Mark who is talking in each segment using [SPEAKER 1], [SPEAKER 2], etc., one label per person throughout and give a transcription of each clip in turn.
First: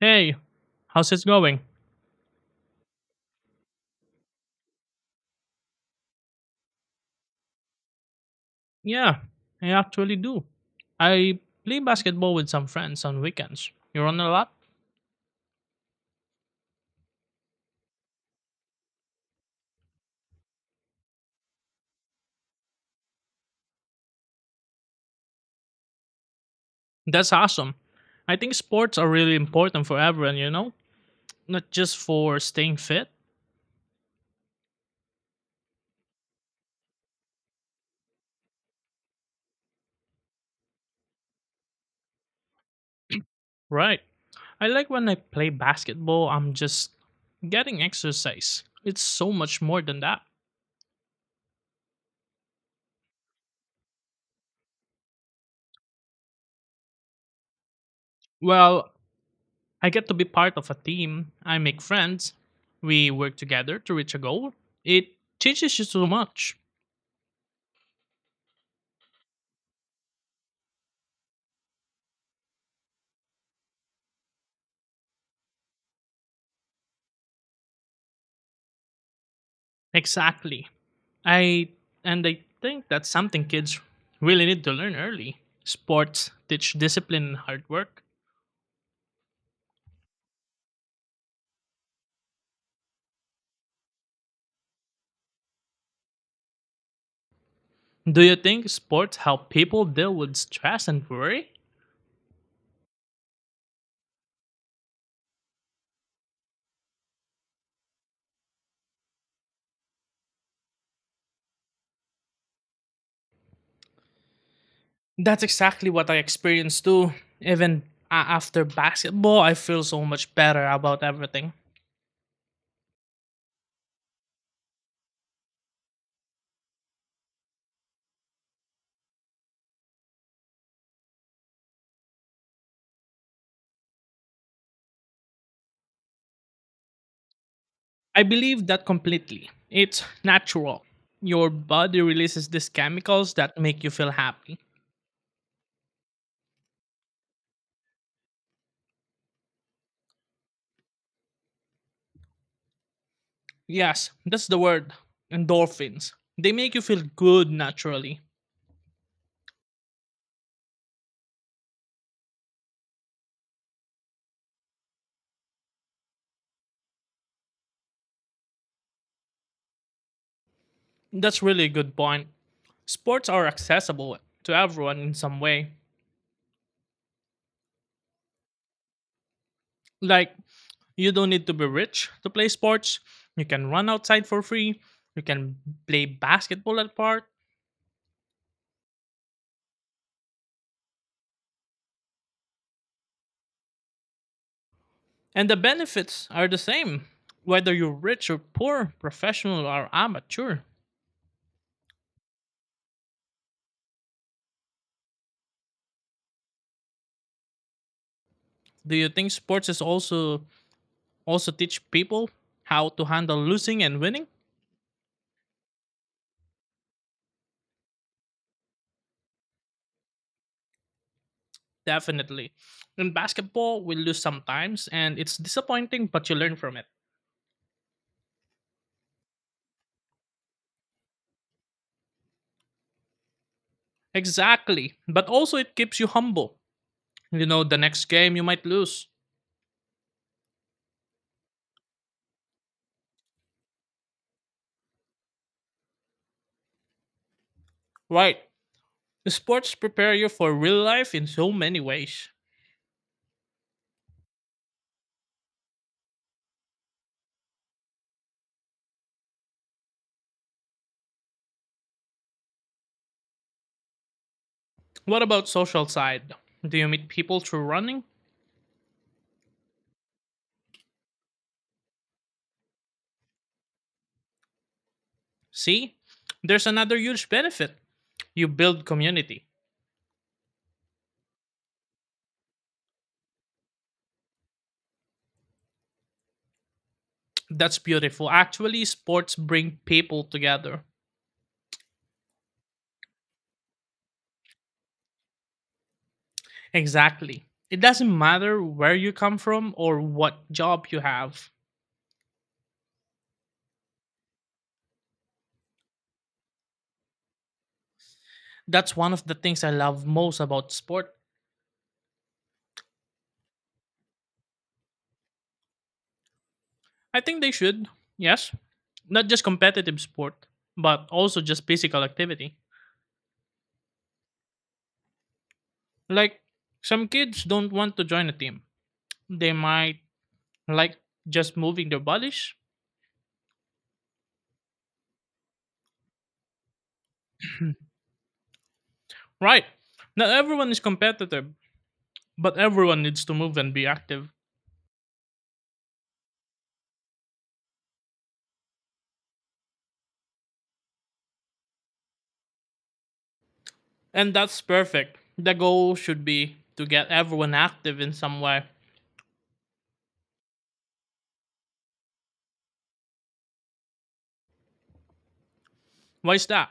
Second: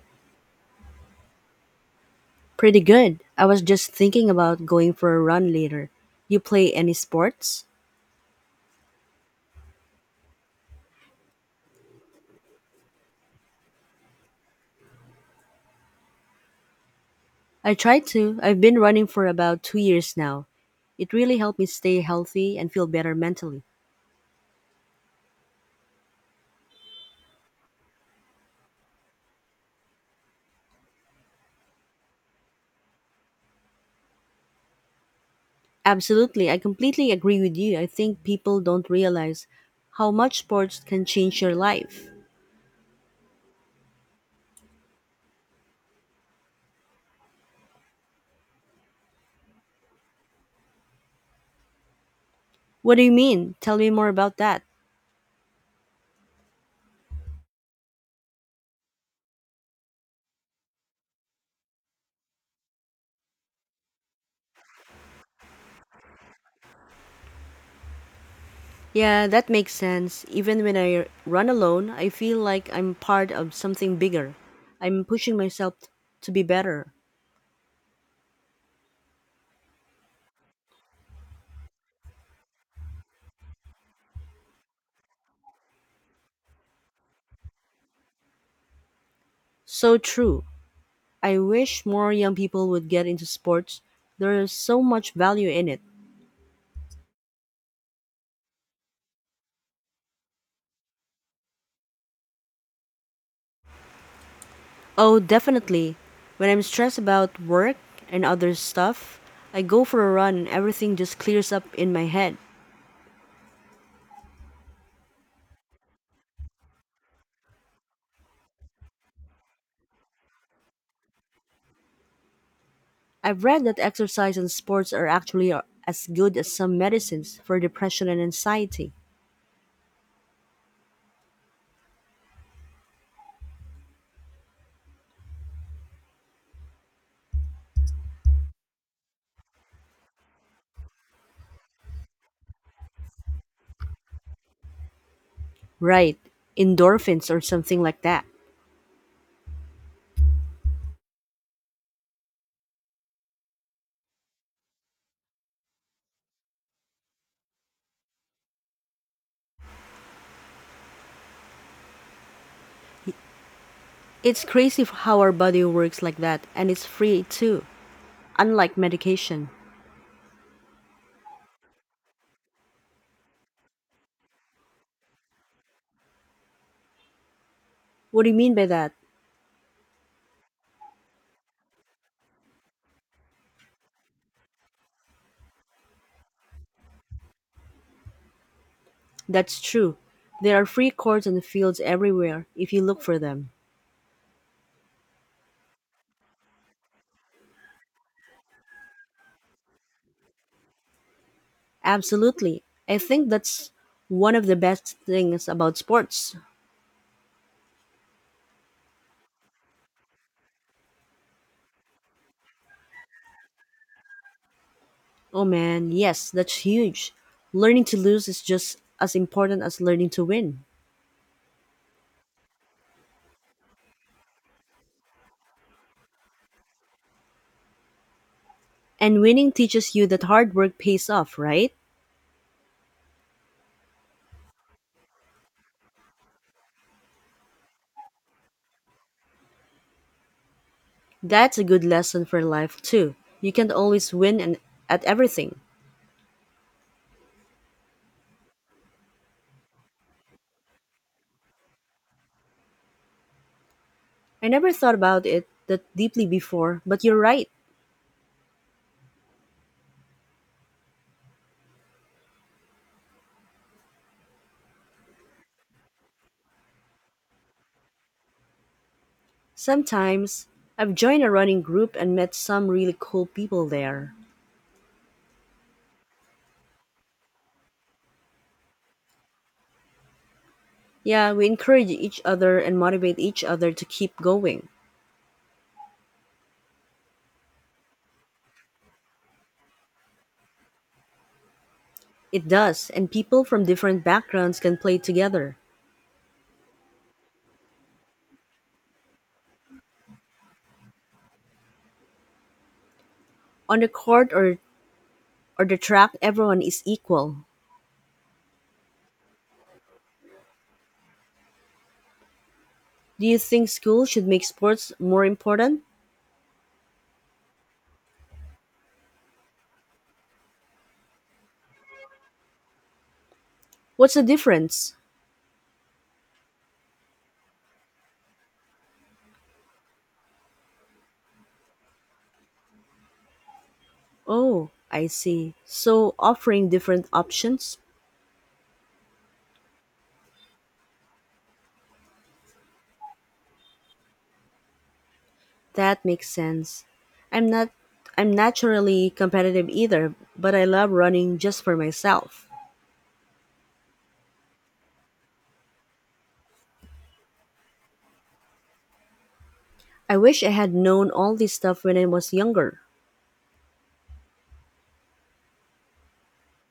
[SPEAKER 1] Hey, how's it going?
[SPEAKER 2] Pretty good. I was just thinking about going for a run later. You play any sports?
[SPEAKER 1] Yeah, I actually do. I play basketball with some friends on weekends. You run a lot?
[SPEAKER 2] I try to. I've been running for about 2 years now. It really helped me stay healthy and feel better mentally.
[SPEAKER 1] That's awesome. I think sports are really important for everyone, you know? Not just for staying fit.
[SPEAKER 2] Absolutely. I completely agree with you. I think people don't realize how much sports can change your life.
[SPEAKER 1] Right. I like when I play basketball, I'm just getting exercise. It's so much more than that.
[SPEAKER 2] What do you mean? Tell me more about that.
[SPEAKER 1] Well, I get to be part of a team, I make friends, we work together to reach a goal. It teaches you so much.
[SPEAKER 2] Yeah, that makes sense. Even when I run alone, I feel like I'm part of something bigger. I'm pushing myself to be better.
[SPEAKER 1] Exactly. I and I think that's something kids really need to learn early. Sports teach discipline and hard work.
[SPEAKER 2] So true. I wish more young people would get into sports. There is so much value in it.
[SPEAKER 1] Do you think sports help people deal with stress and worry?
[SPEAKER 2] Oh, definitely. When I'm stressed about work and other stuff, I go for a run and everything just clears up in my head.
[SPEAKER 1] That's exactly what I experienced too. Even after basketball, I feel so much better about everything.
[SPEAKER 2] I've read that exercise and sports are actually as good as some medicines for depression and anxiety.
[SPEAKER 1] I believe that completely. It's natural. Your body releases these chemicals that make you feel happy.
[SPEAKER 2] Right, endorphins or something like that.
[SPEAKER 1] Yes, that's the word endorphins. They make you feel good naturally.
[SPEAKER 2] It's crazy how our body works like that, and it's free too, unlike medication.
[SPEAKER 1] That's really a good point. Sports are accessible to everyone in some way.
[SPEAKER 2] What do you mean by that?
[SPEAKER 1] Like, you don't need to be rich to play sports. You can run outside for free. You can play basketball at park.
[SPEAKER 2] That's true. There are free courts and fields everywhere if you look for them.
[SPEAKER 1] And the benefits are the same, whether you're rich or poor, professional or amateur.
[SPEAKER 2] Absolutely. I think that's one of the best things about sports.
[SPEAKER 1] Do you think sports is also teach people how to handle losing and winning?
[SPEAKER 2] Oh man, yes, that's huge. Learning to lose is just as important as learning to win.
[SPEAKER 1] Definitely. In basketball, we lose sometimes and it's disappointing, but you learn from it.
[SPEAKER 2] And winning teaches you that hard work pays off, right?
[SPEAKER 1] Exactly. But also it keeps you humble. You know, the next game you might lose.
[SPEAKER 2] That's a good lesson for life too. You can't always win and at everything.
[SPEAKER 1] Right. Sports prepare you for real life in so many ways.
[SPEAKER 2] I never thought about it that deeply before, but you're right.
[SPEAKER 1] What about social side? Do you meet people through running?
[SPEAKER 2] Sometimes I've joined a running group and met some really cool people there.
[SPEAKER 1] See? There's another huge benefit. You build community.
[SPEAKER 2] Yeah, we encourage each other and motivate each other to keep going.
[SPEAKER 1] That's beautiful. Actually, sports bring people together.
[SPEAKER 2] It does, and people from different backgrounds can play together.
[SPEAKER 1] Exactly. It doesn't matter where you come from or what job you have.
[SPEAKER 2] On the court or the track, everyone is equal.
[SPEAKER 1] That's one of the things I love most about sport.
[SPEAKER 2] Do you think school should make sports more important?
[SPEAKER 1] I think they should. Yes. Not just competitive sport, but also just physical activity.
[SPEAKER 2] What's the difference?
[SPEAKER 1] Like, some kids don't want to join a team. They might like just moving their bodies.
[SPEAKER 2] Oh, I see. So, offering different options?
[SPEAKER 1] Right. Not everyone is competitive, but everyone needs to move and be active.
[SPEAKER 2] That makes sense. I'm not I'm naturally competitive either, but I love running just for myself.
[SPEAKER 1] And that's perfect. The goal should be to get everyone active in some way.
[SPEAKER 2] I wish I had known all this stuff when I was younger.
[SPEAKER 1] Why is that?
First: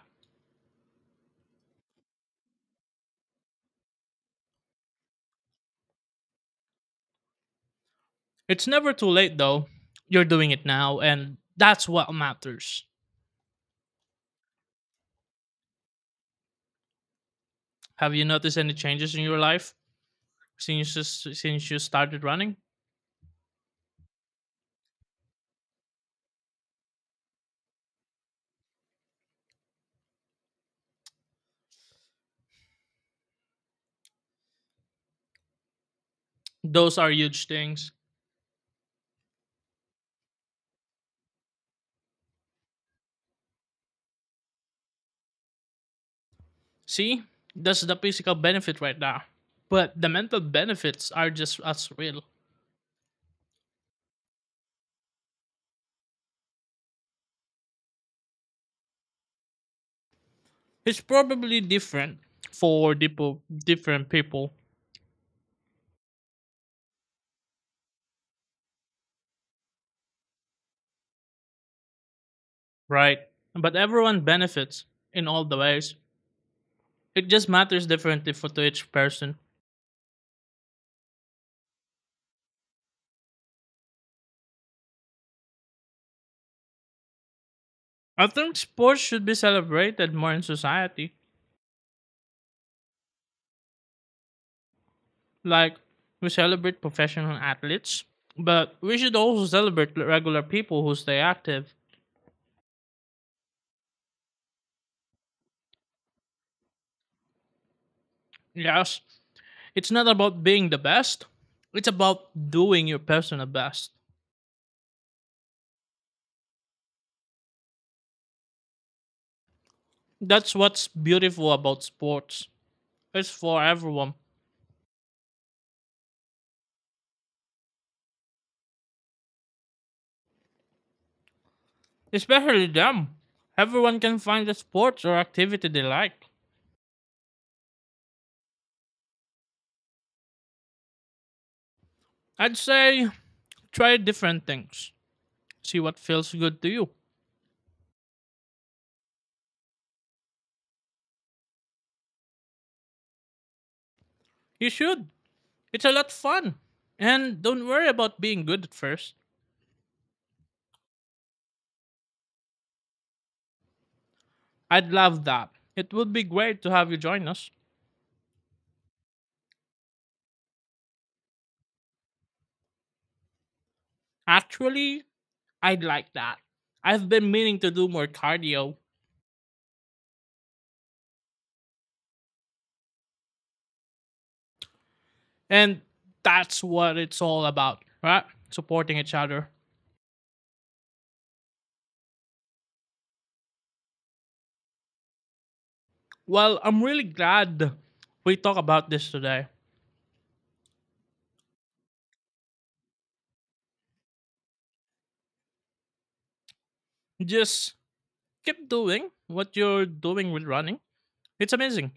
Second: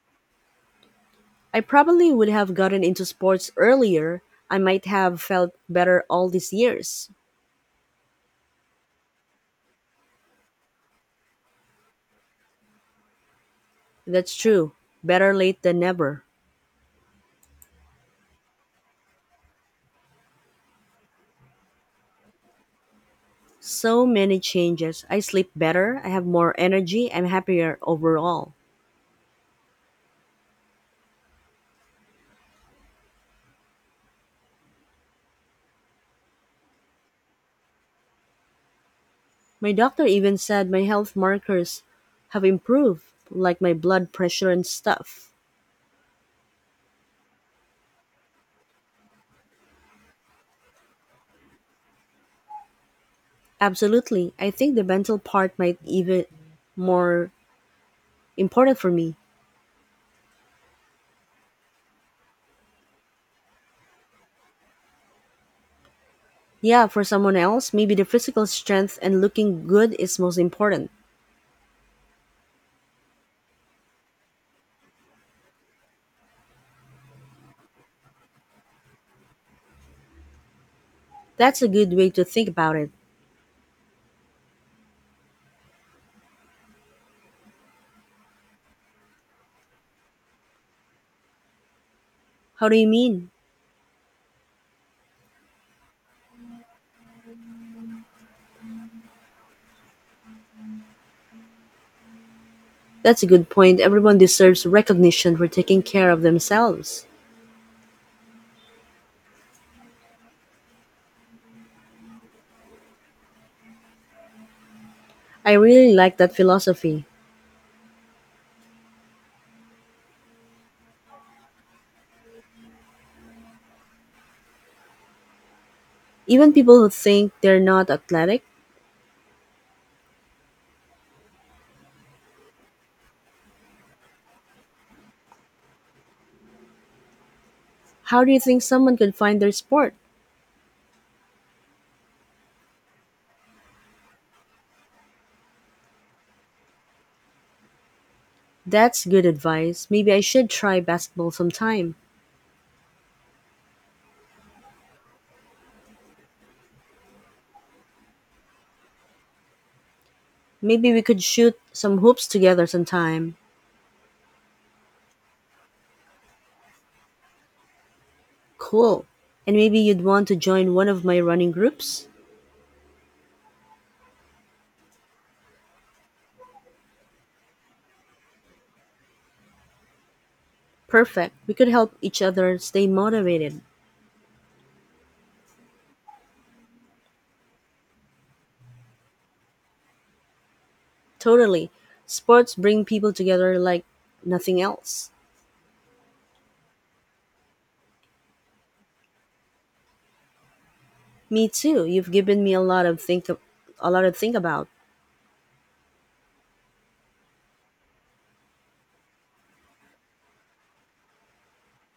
[SPEAKER 2] I probably would have gotten into sports earlier. I might have felt better all these years.
[SPEAKER 1] It's never too late though. You're doing it now and that's what matters.
[SPEAKER 2] That's true. Better late than never.
[SPEAKER 1] Have you noticed any changes in your life since you started running?
[SPEAKER 2] So many changes. I sleep better, I have more energy, I'm happier overall.
[SPEAKER 1] Those are huge things.
[SPEAKER 2] My doctor even said my health markers have improved, like my blood pressure and stuff.
[SPEAKER 1] See, that's the physical benefit right now. But the mental benefits are just as real.
[SPEAKER 2] Absolutely. I think the mental part might even more important for me.
[SPEAKER 1] It's probably different for different people,
[SPEAKER 2] Yeah, for someone else, maybe the physical strength and looking good is most important.
[SPEAKER 1] right? But everyone benefits in all the ways. It just matters differently for to each person.
[SPEAKER 2] That's a good way to think about it.
[SPEAKER 1] I think sports should be celebrated more in society.
[SPEAKER 2] How do you mean?
[SPEAKER 1] Like, we celebrate professional athletes, but we should also celebrate regular people who stay active.
[SPEAKER 2] That's a good point. Everyone deserves recognition for taking care of themselves.
[SPEAKER 1] Yes, it's not about being the best, it's about doing your personal best.
[SPEAKER 2] I really like that philosophy.
[SPEAKER 1] That's what's beautiful about sports. It's for everyone,
[SPEAKER 2] Even people who think they're not athletic,
[SPEAKER 1] especially them. Everyone can find a sport or activity they like.
[SPEAKER 2] how do you think someone could find their sport?
[SPEAKER 1] I'd say try different things, see what feels good to you.
[SPEAKER 2] That's good advice. Maybe I should try basketball sometime.
[SPEAKER 1] You should. It's a lot fun. And don't worry about being good at first.
[SPEAKER 2] Maybe we could shoot some hoops together sometime.
[SPEAKER 1] I'd love that. It would be great to have you join us.
[SPEAKER 2] Cool. And maybe you'd want to join one of my running groups?
[SPEAKER 1] Actually, I'd like that. I've been meaning to do more cardio.
[SPEAKER 2] Perfect. We could help each other stay motivated.
[SPEAKER 1] And that's what it's all about, right? Supporting each other.
[SPEAKER 2] Totally. Sports bring people together like nothing else.
[SPEAKER 1] Well, I'm really glad we talk about this today.
[SPEAKER 2] Me too. You've given me a lot to think about.
[SPEAKER 1] Just keep doing what you're doing with running. It's amazing.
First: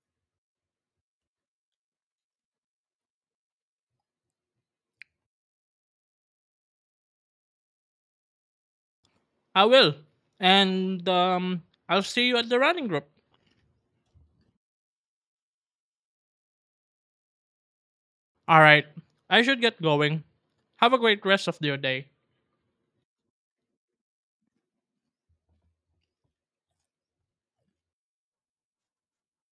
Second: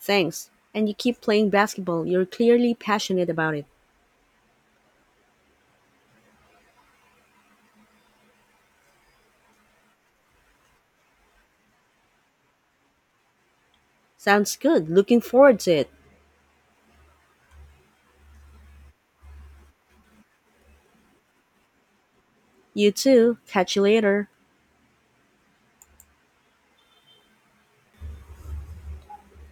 [SPEAKER 2] Thanks. And you keep playing basketball. You're clearly passionate about it.
[SPEAKER 1] I will. And I'll see you at the running group.
[SPEAKER 2] Sounds good. Looking forward to it.
[SPEAKER 1] All right. I should get going. Have a great rest of your day.
[SPEAKER 2] You too. Catch you later.